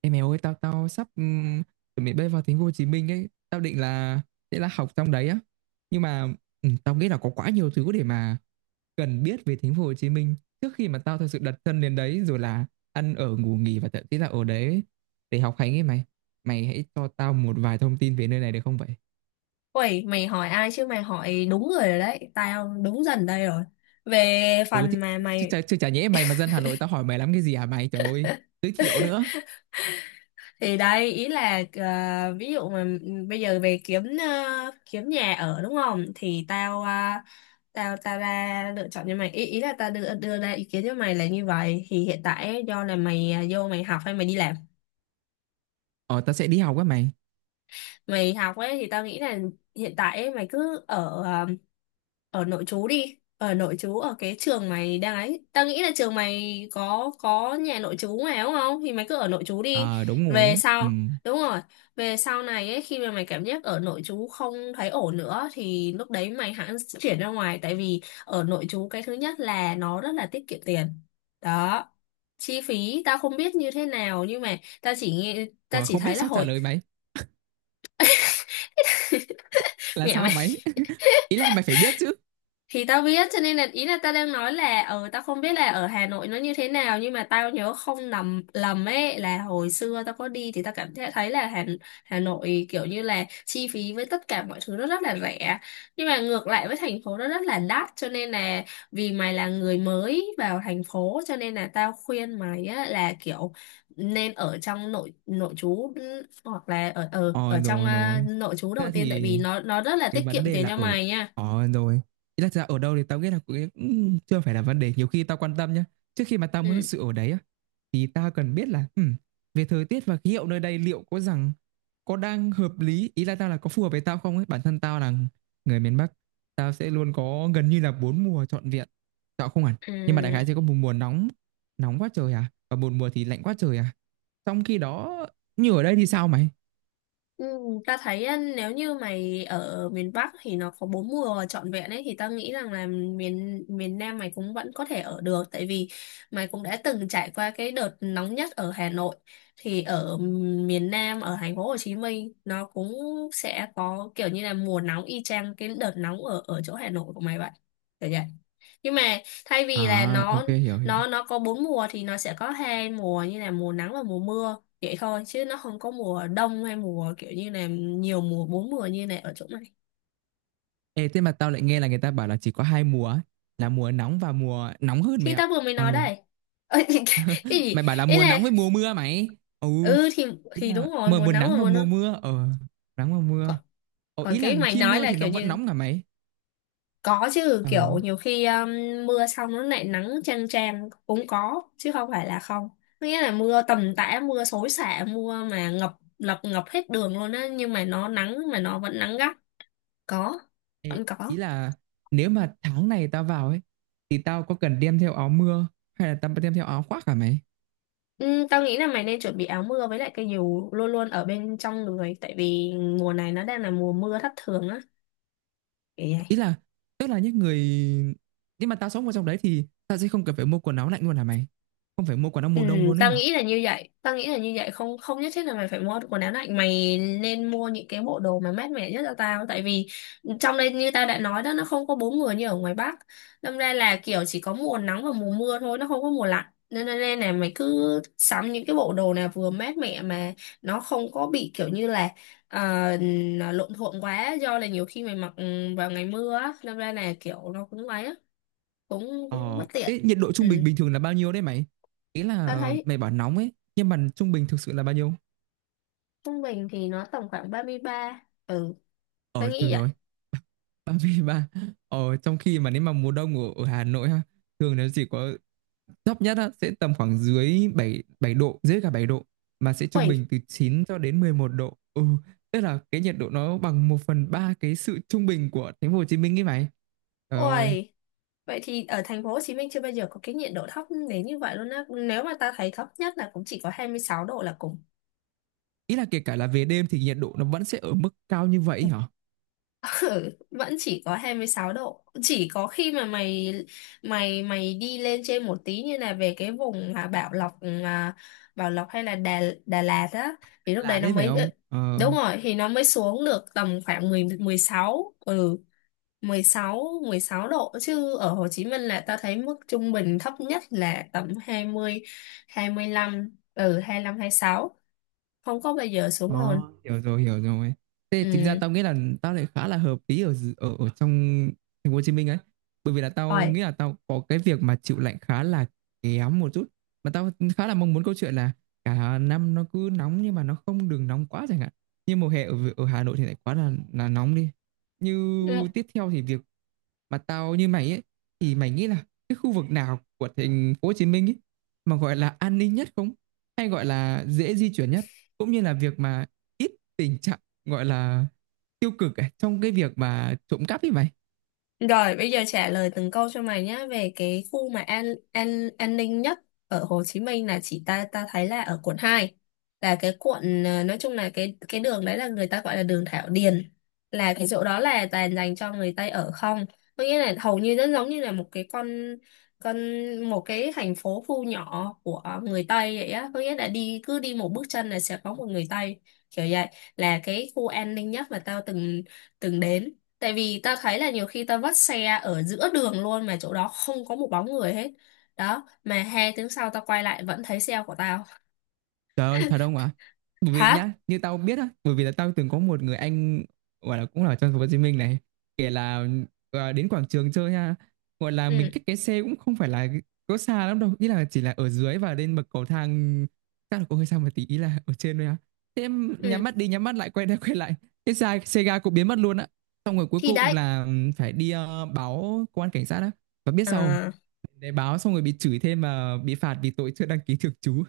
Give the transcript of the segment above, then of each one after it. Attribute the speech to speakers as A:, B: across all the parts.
A: Ê mày ơi, tao tao sắp chuẩn bị bay vào thành phố Hồ Chí Minh ấy, tao định là sẽ là học trong đấy á. Nhưng mà tao nghĩ là có quá nhiều thứ để mà cần biết về thành phố Hồ Chí Minh trước khi mà tao thật sự đặt chân đến đấy rồi là ăn ở ngủ nghỉ và thậm chí là ở đấy để học hành ấy mày. Mày hãy cho tao một vài thông tin về nơi này được không vậy?
B: Ui, mày hỏi ai chứ mày hỏi đúng người rồi đấy, tao đúng dần đây rồi. Về
A: Ừ chứ,
B: phần mà mày,
A: chứ chả nhẽ mày mà dân Hà Nội tao hỏi mày lắm cái gì hả mày? Trời ơi, giới thiệu nữa.
B: thì đấy, ý là ví dụ mà bây giờ về kiếm nhà ở, đúng không? Thì tao ờ, tao tao ra lựa chọn cho mày, ý ý là tao đưa đưa ra ý kiến cho mày là như vậy. Thì hiện tại ấy, do là mày vô mày học hay mày đi làm?
A: Ờ, tao sẽ đi học á mày.
B: Mày học ấy thì tao nghĩ là hiện tại ấy, mày cứ ở nội trú đi, ở nội trú ở cái trường mày đang ấy, tao nghĩ là trường mày có nhà nội trú mà, đúng không? Thì mày cứ ở nội trú đi.
A: Ờ, đúng rồi
B: Về
A: á. Ừ.
B: sau Đúng rồi, về sau này ấy, khi mà mày cảm giác ở nội trú không thấy ổn nữa thì lúc đấy mày hẳn chuyển ra ngoài. Tại vì ở nội trú, cái thứ nhất là nó rất là tiết kiệm tiền đó. Chi phí tao không biết như thế nào, nhưng mà tao chỉ nghe, tao
A: Ủa,
B: chỉ
A: không
B: thấy
A: biết
B: là
A: sao trả
B: hồi
A: lời mày. Là
B: mẹ
A: sao
B: mày
A: mày? Ý là mày phải biết chứ.
B: thì tao biết, cho nên là ý là tao đang nói là tao không biết là ở Hà Nội nó như thế nào, nhưng mà tao nhớ không nằm lầm ấy, là hồi xưa tao có đi thì tao cảm thấy thấy là Hà Nội kiểu như là chi phí với tất cả mọi thứ nó rất là rẻ, nhưng mà ngược lại với thành phố nó rất là đắt, cho nên là vì mày là người mới vào thành phố, cho nên là tao khuyên mày á, là kiểu nên ở trong nội nội trú, hoặc là ở ở
A: Ờ,
B: ở trong
A: rồi rồi,
B: nội trú đầu
A: thế
B: tiên, tại
A: thì
B: vì nó rất là
A: cái
B: tiết
A: vấn
B: kiệm
A: đề
B: tiền
A: là
B: cho
A: ở.
B: mày nha.
A: Ờ rồi, ý là thật ra ở đâu thì tao nghĩ là cũng cũng chưa phải là vấn đề nhiều khi tao quan tâm nhá. Trước khi mà tao
B: Ừ,
A: muốn thật sự ở đấy á thì tao cần biết là về thời tiết và khí hậu nơi đây liệu có rằng có đang hợp lý, ý là tao là có phù hợp với tao không ấy. Bản thân tao là người miền Bắc, tao sẽ luôn có gần như là bốn mùa trọn vẹn. Tao không hẳn, nhưng mà đại khái
B: ừ.
A: sẽ có một mùa nóng, nóng quá trời à, và một mùa thì lạnh quá trời à. Trong khi đó, như ở đây thì sao mày?
B: Ừ, ta thấy á, nếu như mày ở miền Bắc thì nó có bốn mùa trọn vẹn ấy, thì ta nghĩ rằng là miền miền Nam mày cũng vẫn có thể ở được. Tại vì mày cũng đã từng trải qua cái đợt nóng nhất ở Hà Nội, thì ở miền Nam, ở thành phố Hồ Chí Minh nó cũng sẽ có kiểu như là mùa nóng y chang cái đợt nóng ở ở chỗ Hà Nội của mày vậy. Kiểu vậy, nhưng mà thay vì là
A: À,
B: nó
A: ok, hiểu hiểu.
B: nó nó có bốn mùa thì nó sẽ có hai mùa như là mùa nắng và mùa mưa vậy thôi, chứ nó không có mùa đông hay mùa kiểu như là nhiều mùa, bốn mùa như này ở chỗ này.
A: Ê, thế mà tao lại nghe là người ta bảo là chỉ có hai mùa ấy, là mùa nóng và mùa nóng hơn mày
B: Khi
A: ạ.
B: ta vừa mới nói
A: Ừ,
B: đây. Ơ, cái gì?
A: mày bảo là
B: Ý
A: mùa
B: là,
A: nóng với mùa mưa mày. Ừ,
B: ừ thì
A: ý là
B: đúng rồi,
A: mùa
B: mùa
A: mùa
B: nắng
A: nắng
B: và
A: và
B: mùa
A: mùa
B: nắng.
A: mưa. Ờ, nắng và mưa.
B: Còn
A: Ờ,
B: còn
A: ý là
B: cái mày
A: khi
B: nói
A: mưa
B: là
A: thì nó
B: kiểu
A: vẫn
B: như,
A: nóng cả mày.
B: có chứ,
A: Ờ,
B: kiểu nhiều khi mưa xong nó lại nắng chang chang cũng có, chứ không phải là không. Có nghĩa là mưa tầm tã, mưa xối xả, mưa mà ngập ngập ngập hết đường luôn á, nhưng mà nó nắng, mà nó vẫn nắng gắt. Có,
A: ê,
B: vẫn có.
A: ý là nếu mà tháng này tao vào ấy thì tao có cần đem theo áo mưa hay là tao đem theo áo khoác cả mày?
B: Ừ, tao nghĩ là mày nên chuẩn bị áo mưa với lại cây dù luôn luôn ở bên trong người, tại vì mùa này nó đang là mùa mưa thất thường á. Kiểu vậy.
A: Ý là tức là những người nhưng mà tao sống ở trong đấy thì tao sẽ không cần phải mua quần áo lạnh luôn hả mày? Không phải mua quần áo
B: Ừ,
A: mùa đông luôn ấy
B: tao
A: hả?
B: nghĩ là như vậy, tao nghĩ là như vậy, không không nhất thiết là mày phải mua quần áo lạnh, mày nên mua những cái bộ đồ mà mát mẻ nhất cho tao. Tại vì trong đây như tao đã nói đó, nó không có bốn mùa như ở ngoài Bắc, đâm ra là kiểu chỉ có mùa nắng và mùa mưa thôi, nó không có mùa lạnh, nên nên nên là mày cứ sắm những cái bộ đồ nào vừa mát mẻ, mà nó không có bị kiểu như là ờ, nó lộn thuộn quá, do là nhiều khi mày mặc vào ngày mưa á, đâm ra là kiểu nó cũng ấy á, cũng cũng bất
A: Ờ,
B: tiện.
A: ê, nhiệt độ
B: Ừ.
A: trung bình bình thường là bao nhiêu đấy mày? Ý
B: Tao
A: là
B: thấy
A: mày bảo nóng ấy, nhưng mà trung bình thực sự là bao nhiêu?
B: trung bình thì nó tầm khoảng 33. Ừ tôi
A: Ờ,
B: nghĩ
A: rồi
B: vậy.
A: rồi, 33. Ờ, trong khi mà nếu mà mùa đông ở, ở Hà Nội ha, thường nó chỉ có thấp nhất á, sẽ tầm khoảng dưới 7 7 độ, dưới cả 7 độ, mà sẽ trung bình
B: Ui,
A: từ 9 cho đến 11 độ. Ừ, tức là cái nhiệt độ nó bằng một phần 3 cái sự trung bình của thành phố Hồ Chí Minh ấy mày. Trời ơi,
B: ui. Vậy thì ở thành phố Hồ Chí Minh chưa bao giờ có cái nhiệt độ thấp đến như vậy luôn á, nếu mà ta thấy thấp nhất là cũng chỉ có 26 độ là cùng.
A: ý là kể cả là về đêm thì nhiệt độ nó vẫn sẽ ở mức cao như vậy hả?
B: Ừ, vẫn chỉ có 26 độ, chỉ có khi mà mày mày mày đi lên trên một tí như là về cái vùng Bảo Lộc Bảo Lộc hay là Đà Đà Lạt á thì lúc
A: Là
B: đấy nó
A: đấy phải
B: mới
A: không? Ờ.
B: đúng rồi thì nó mới xuống được tầm khoảng 10 16, 16, 16 độ. Chứ ở Hồ Chí Minh là ta thấy mức trung bình thấp nhất là tầm 20, 25, 25, mươi sáu, không có bao giờ xuống
A: Ờ,
B: hơn.
A: hiểu rồi, hiểu rồi. Thế tính ra
B: Ừ,
A: tao nghĩ là tao lại khá là hợp lý ở ở ở trong thành phố Hồ Chí Minh ấy. Bởi vì là tao
B: rồi.
A: nghĩ là tao có cái việc mà chịu lạnh khá là kém một chút. Mà tao khá là mong muốn câu chuyện là cả năm nó cứ nóng nhưng mà nó không được nóng quá chẳng hạn. Như mùa hè ở ở Hà Nội thì lại quá là nóng đi. Như tiếp theo thì việc mà tao như mày ấy, thì mày nghĩ là cái khu vực nào của thành phố Hồ Chí Minh ấy mà gọi là an ninh nhất không? Hay gọi là dễ di chuyển nhất? Cũng như là việc mà ít tình trạng gọi là tiêu cực ấy, trong cái việc mà trộm cắp như vậy.
B: Rồi bây giờ trả lời từng câu cho mày nhé, về cái khu mà an ninh nhất ở Hồ Chí Minh là, chỉ ta ta thấy là ở Quận 2, là cái quận nói chung là cái đường đấy là người ta gọi là đường Thảo Điền, là cái chỗ đó là toàn dành cho người Tây ở không, có nghĩa là hầu như rất giống như là một cái con, con một cái thành phố, khu nhỏ của người Tây vậy á, có nghĩa là đi, cứ đi một bước chân là sẽ có một người Tây, kiểu vậy, là cái khu an ninh nhất mà tao từng từng đến. Tại vì ta thấy là nhiều khi ta vắt xe ở giữa đường luôn mà chỗ đó không có một bóng người hết. Đó, mà 2 tiếng sau ta quay lại vẫn thấy xe của tao.
A: Trời ơi, thật không ạ? Bởi vì
B: Thật.
A: nhá, như tao biết á, bởi vì là tao từng có một người anh gọi là cũng là ở trong thành phố Hồ Chí Minh này, kể là à, đến quảng trường chơi ha, gọi là mình
B: Ừ,
A: cách cái xe cũng không phải là có xa lắm đâu, ý là chỉ là ở dưới và lên bậc cầu thang chắc là cũng hơi xa một tí, ý là ở trên thôi á. Thế em nhắm
B: ừ.
A: mắt đi, nhắm mắt lại quay ra quay lại, cái xe xe ga cũng biến mất luôn á. Xong rồi cuối
B: Thì
A: cùng
B: đấy.
A: là phải đi báo công an cảnh sát á. Và biết sao không?
B: À.
A: Để báo xong rồi bị chửi thêm mà bị phạt vì tội chưa đăng ký thường trú.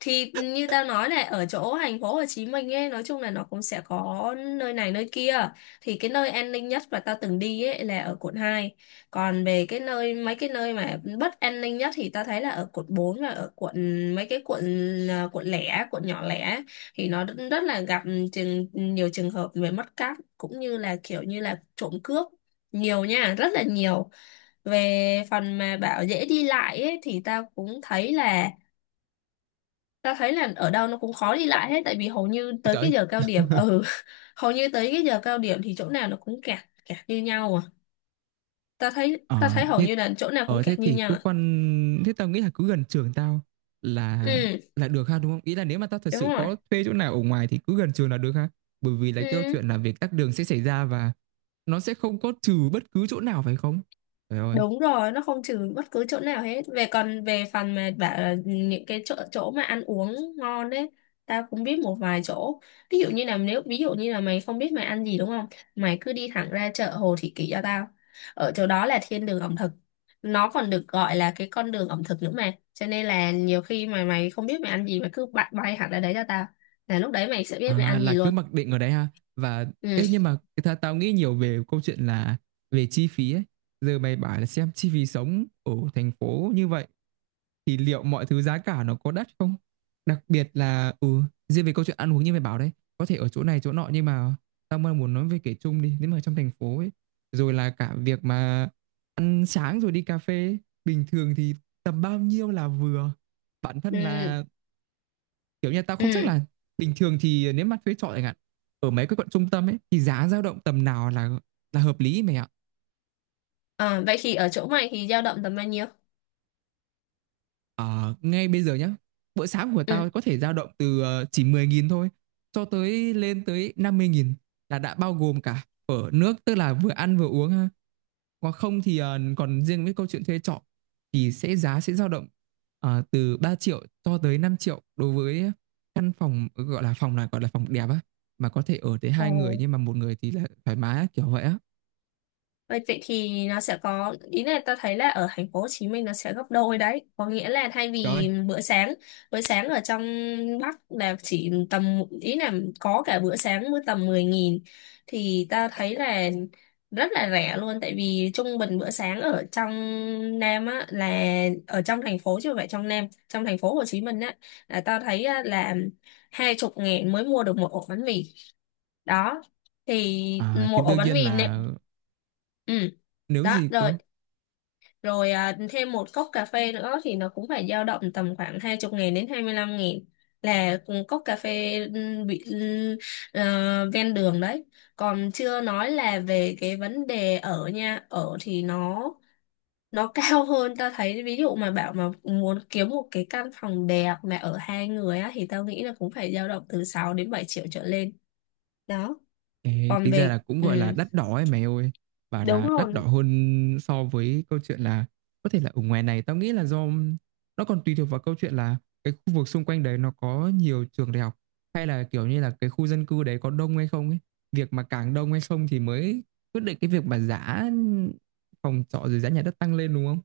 B: Thì như tao nói này, ở chỗ thành phố Hồ Chí Minh ấy, nói chung là nó cũng sẽ có nơi này nơi kia, thì cái nơi an ninh nhất mà tao từng đi ấy là ở Quận 2. Còn về cái nơi, mấy cái nơi mà bất an ninh nhất thì tao thấy là ở Quận 4 và ở quận, mấy cái quận, quận lẻ, quận nhỏ lẻ, thì nó rất rất là gặp nhiều trường hợp về mất cắp, cũng như là kiểu như là trộm cướp, nhiều nha, rất là nhiều. Về phần mà bảo dễ đi lại ấy, thì tao cũng thấy là ta thấy là ở đâu nó cũng khó đi lại hết, tại vì hầu như tới
A: Trời
B: cái
A: ơi.
B: giờ cao điểm. Ừ Hầu như tới cái giờ cao điểm thì chỗ nào nó cũng kẹt, kẹt như nhau à. ta thấy ta
A: Ờ,
B: thấy hầu
A: thế
B: như là chỗ nào cũng
A: thế
B: kẹt như
A: thì
B: nhau
A: cứ
B: à.
A: quan thế tao nghĩ là cứ gần trường tao là
B: Ừ,
A: là được ha đúng không? Ý là nếu mà tao thật
B: đúng
A: sự
B: rồi,
A: có thuê chỗ nào ở ngoài thì cứ gần trường là được ha. Bởi vì là cái câu
B: ừ.
A: chuyện là việc tắc đường sẽ xảy ra và nó sẽ không có trừ bất cứ chỗ nào phải không? Trời ơi.
B: Đúng rồi, nó không trừ bất cứ chỗ nào hết. Về, còn về phần mà bảo là những cái chỗ chỗ mà ăn uống ngon đấy, tao cũng biết một vài chỗ. Ví dụ như là, nếu ví dụ như là mày không biết mày ăn gì, đúng không? Mày cứ đi thẳng ra chợ Hồ Thị Kỷ cho tao. Ở chỗ đó là thiên đường ẩm thực. Nó còn được gọi là cái con đường ẩm thực nữa mà. Cho nên là nhiều khi mà mày không biết mày ăn gì, mày cứ bay hẳn ra đấy cho tao. Là lúc đấy mày sẽ biết mày
A: À,
B: ăn
A: là
B: gì
A: cứ
B: luôn.
A: mặc định ở đấy ha. Và
B: Ừ.
A: ê nhưng mà tao nghĩ nhiều về câu chuyện là về chi phí ấy. Giờ mày bảo là xem chi phí sống ở thành phố như vậy thì liệu mọi thứ giá cả nó có đắt không? Đặc biệt là riêng về câu chuyện ăn uống như mày bảo đấy, có thể ở chỗ này chỗ nọ nhưng mà tao mới muốn nói về kể chung đi, nếu mà trong thành phố ấy, rồi là cả việc mà ăn sáng rồi đi cà phê ấy, bình thường thì tầm bao nhiêu là vừa? Bản thân
B: Ừ.
A: là kiểu như tao không chắc
B: Ừ.
A: là bình thường thì nếu mà thuê trọ chẳng hạn, ở mấy cái quận trung tâm ấy thì giá dao động tầm nào là hợp lý mày ạ?
B: Ờ, vậy thì ở chỗ mày thì dao động tầm bao nhiêu?
A: Ờ, ngay bây giờ nhá, bữa sáng của
B: Ừ.
A: tao có thể dao động từ chỉ 10.000 thôi cho tới lên tới 50.000, là đã bao gồm cả ở nước tức là vừa ăn vừa uống ha. Còn không thì còn riêng với câu chuyện thuê trọ thì sẽ giá sẽ dao động từ 3 triệu cho tới 5 triệu đối với căn phòng gọi là phòng là gọi là phòng đẹp á mà có thể ở tới hai người
B: Ồ.
A: nhưng mà một người thì là thoải mái á, kiểu vậy á.
B: Vậy vậy thì nó sẽ có, ý là ta thấy là ở thành phố Hồ Chí Minh nó sẽ gấp đôi đấy, có nghĩa là thay
A: Trời ơi.
B: vì bữa sáng ở trong Bắc là chỉ tầm, ý là có cả bữa sáng mới tầm 10.000 thì ta thấy là rất là rẻ luôn. Tại vì trung bình bữa sáng ở trong Nam á là ở trong thành phố, chứ không phải trong Nam, trong thành phố Hồ Chí Minh á, là ta thấy á, là 20.000 mới mua được một ổ bánh mì đó. Thì
A: Ờ,
B: một
A: thì
B: ổ
A: đương
B: bánh
A: nhiên
B: mì nè,
A: là
B: ừ,
A: nếu
B: đó,
A: gì
B: rồi,
A: cơ.
B: rồi, à, thêm một cốc cà phê nữa thì nó cũng phải dao động tầm khoảng 20 nghìn đến 25 nghìn là cùng cốc cà phê, ven đường đấy. Còn chưa nói là về cái vấn đề ở nha, ở thì nó cao hơn. Ta thấy, ví dụ mà bảo mà muốn kiếm một cái căn phòng đẹp mà ở hai người á thì tao nghĩ là cũng phải dao động từ 6 đến 7 triệu trở lên đó.
A: Ê,
B: Còn
A: tính ra
B: về,
A: là cũng gọi là đắt đỏ ấy mày ơi, bảo
B: đúng
A: là đắt đỏ
B: rồi.
A: hơn so với câu chuyện là có thể là ở ngoài này tao nghĩ là do nó còn tùy thuộc vào câu chuyện là cái khu vực xung quanh đấy nó có nhiều trường đại học hay là kiểu như là cái khu dân cư đấy có đông hay không ấy, việc mà càng đông hay không thì mới quyết định cái việc mà giá phòng trọ rồi giá nhà đất tăng lên đúng không.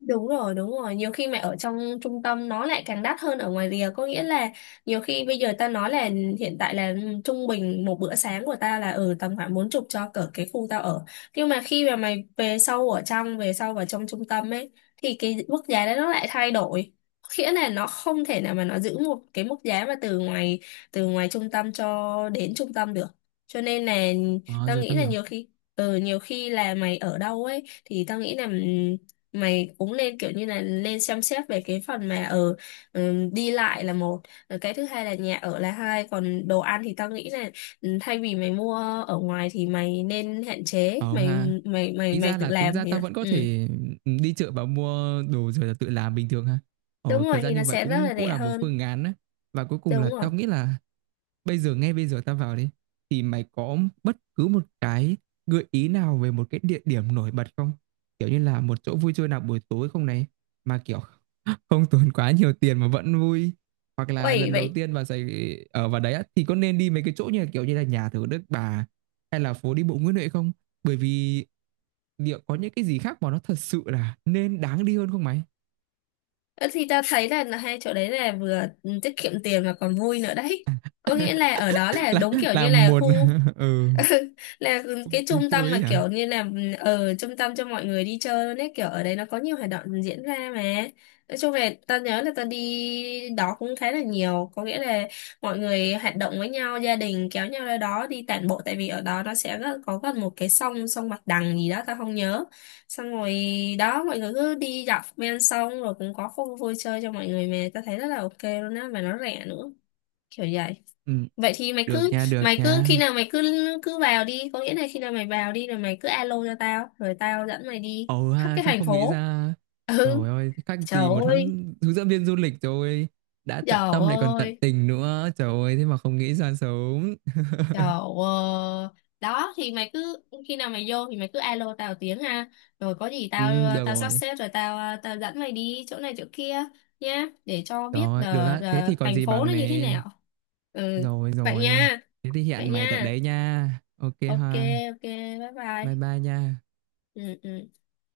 B: Đúng rồi, đúng rồi. Nhiều khi mà ở trong trung tâm nó lại càng đắt hơn ở ngoài rìa. Có nghĩa là nhiều khi bây giờ ta nói là hiện tại là, trung bình một bữa sáng của ta là ở tầm khoảng 40 cho cỡ cái khu tao ở. Nhưng mà khi mà mày về sâu ở trong, về sâu vào trong trung tâm ấy, thì cái mức giá đó nó lại thay đổi. Có nghĩa là nó không thể nào mà nó giữ một cái mức giá mà từ ngoài, trung tâm cho đến trung tâm được. Cho nên là
A: Ờ
B: tao
A: rồi,
B: nghĩ
A: tao
B: là
A: hiểu.
B: nhiều khi là mày ở đâu ấy, thì tao nghĩ là mày cũng lên kiểu như là lên xem xét về cái phần mà ở, đi lại là một. Rồi cái thứ hai là nhà ở là hai, còn đồ ăn thì tao nghĩ là thay vì mày mua ở ngoài thì mày nên hạn chế
A: Ờ
B: mày,
A: ha.
B: mày mày
A: Ý
B: mày
A: ra
B: tự
A: là tính
B: làm
A: ra
B: thì.
A: tao vẫn có
B: Ừ.
A: thể, ừ, đi chợ và mua đồ rồi là tự làm bình thường ha.
B: Đúng
A: Ờ,
B: rồi
A: cái ra
B: thì
A: như
B: nó
A: vậy
B: sẽ rất
A: cũng
B: là
A: cũng
B: rẻ
A: là một
B: hơn.
A: phương án á. Và cuối cùng là
B: Đúng rồi.
A: tao nghĩ là bây giờ ngay bây giờ tao vào đi, thì mày có bất cứ một cái gợi ý nào về một cái địa điểm nổi bật không? Kiểu như là một chỗ vui chơi nào buổi tối không này, mà, kiểu, không tốn quá nhiều tiền mà vẫn vui. Hoặc là
B: Ôi
A: lần đầu
B: vậy.
A: tiên vào Sài ở vào đấy á, thì có nên đi mấy cái chỗ như là, kiểu như là, nhà thờ Đức Bà hay là phố đi bộ Nguyễn Huệ không? Bởi vì liệu có những cái gì khác mà nó thật sự là nên đáng đi hơn không mày?
B: Ơ, thì tao thấy là hai chỗ đấy là vừa tiết kiệm tiền mà còn vui nữa đấy. Có nghĩa là ở đó là đúng kiểu
A: Là
B: như là
A: một
B: khu,
A: ừ,
B: là cái
A: đi
B: trung
A: chơi
B: tâm, mà
A: ấy hả?
B: kiểu như là ở trung tâm cho mọi người đi chơi luôn ấy, kiểu ở đấy nó có nhiều hoạt động diễn ra mà. Nói chung là ta nhớ là ta đi đó cũng khá là nhiều, có nghĩa là mọi người hoạt động với nhau, gia đình kéo nhau ra đó đi tản bộ, tại vì ở đó nó sẽ có gần một cái sông sông Bạch Đằng gì đó, ta không nhớ. Xong rồi đó, mọi người cứ đi dọc ven sông rồi cũng có khu vui chơi cho mọi người, mà ta thấy rất là ok luôn á, mà nó rẻ nữa. Kiểu vậy.
A: Ừm,
B: Vậy thì mày
A: được
B: cứ,
A: nha, được
B: khi
A: nha.
B: nào mày cứ cứ vào đi, có nghĩa là khi nào mày vào đi rồi mày cứ alo cho tao rồi tao dẫn mày đi
A: Ồ
B: khắp
A: ha,
B: cái
A: sao
B: thành
A: không nghĩ
B: phố.
A: ra?
B: Ừ.
A: Trời ơi, thế
B: Trời
A: gì một
B: ơi.
A: huấn hướng dẫn viên du lịch rồi, đã tận
B: Trời
A: tâm lại còn tận
B: ơi.
A: tình nữa. Trời ơi, thế mà không nghĩ ra sớm.
B: Trời ơi. Đó thì mày cứ, khi nào mày vô thì mày cứ alo tao tiếng ha, rồi có gì tao
A: Được
B: tao sắp
A: rồi.
B: xếp rồi tao tao dẫn mày đi chỗ này chỗ kia nhá, để cho
A: Trời
B: biết
A: ơi, được
B: là
A: á, thế
B: là
A: thì còn
B: thành
A: gì
B: phố
A: bằng
B: nó như thế
A: nè.
B: nào. Ừ.
A: Rồi
B: Vậy
A: rồi,
B: nha.
A: thế thì
B: Vậy
A: hẹn mày tại
B: nha.
A: đấy nha. Ok
B: Ok.
A: ha,
B: Ok. Bye
A: bye
B: bye.
A: bye nha.
B: Ừ, ừ.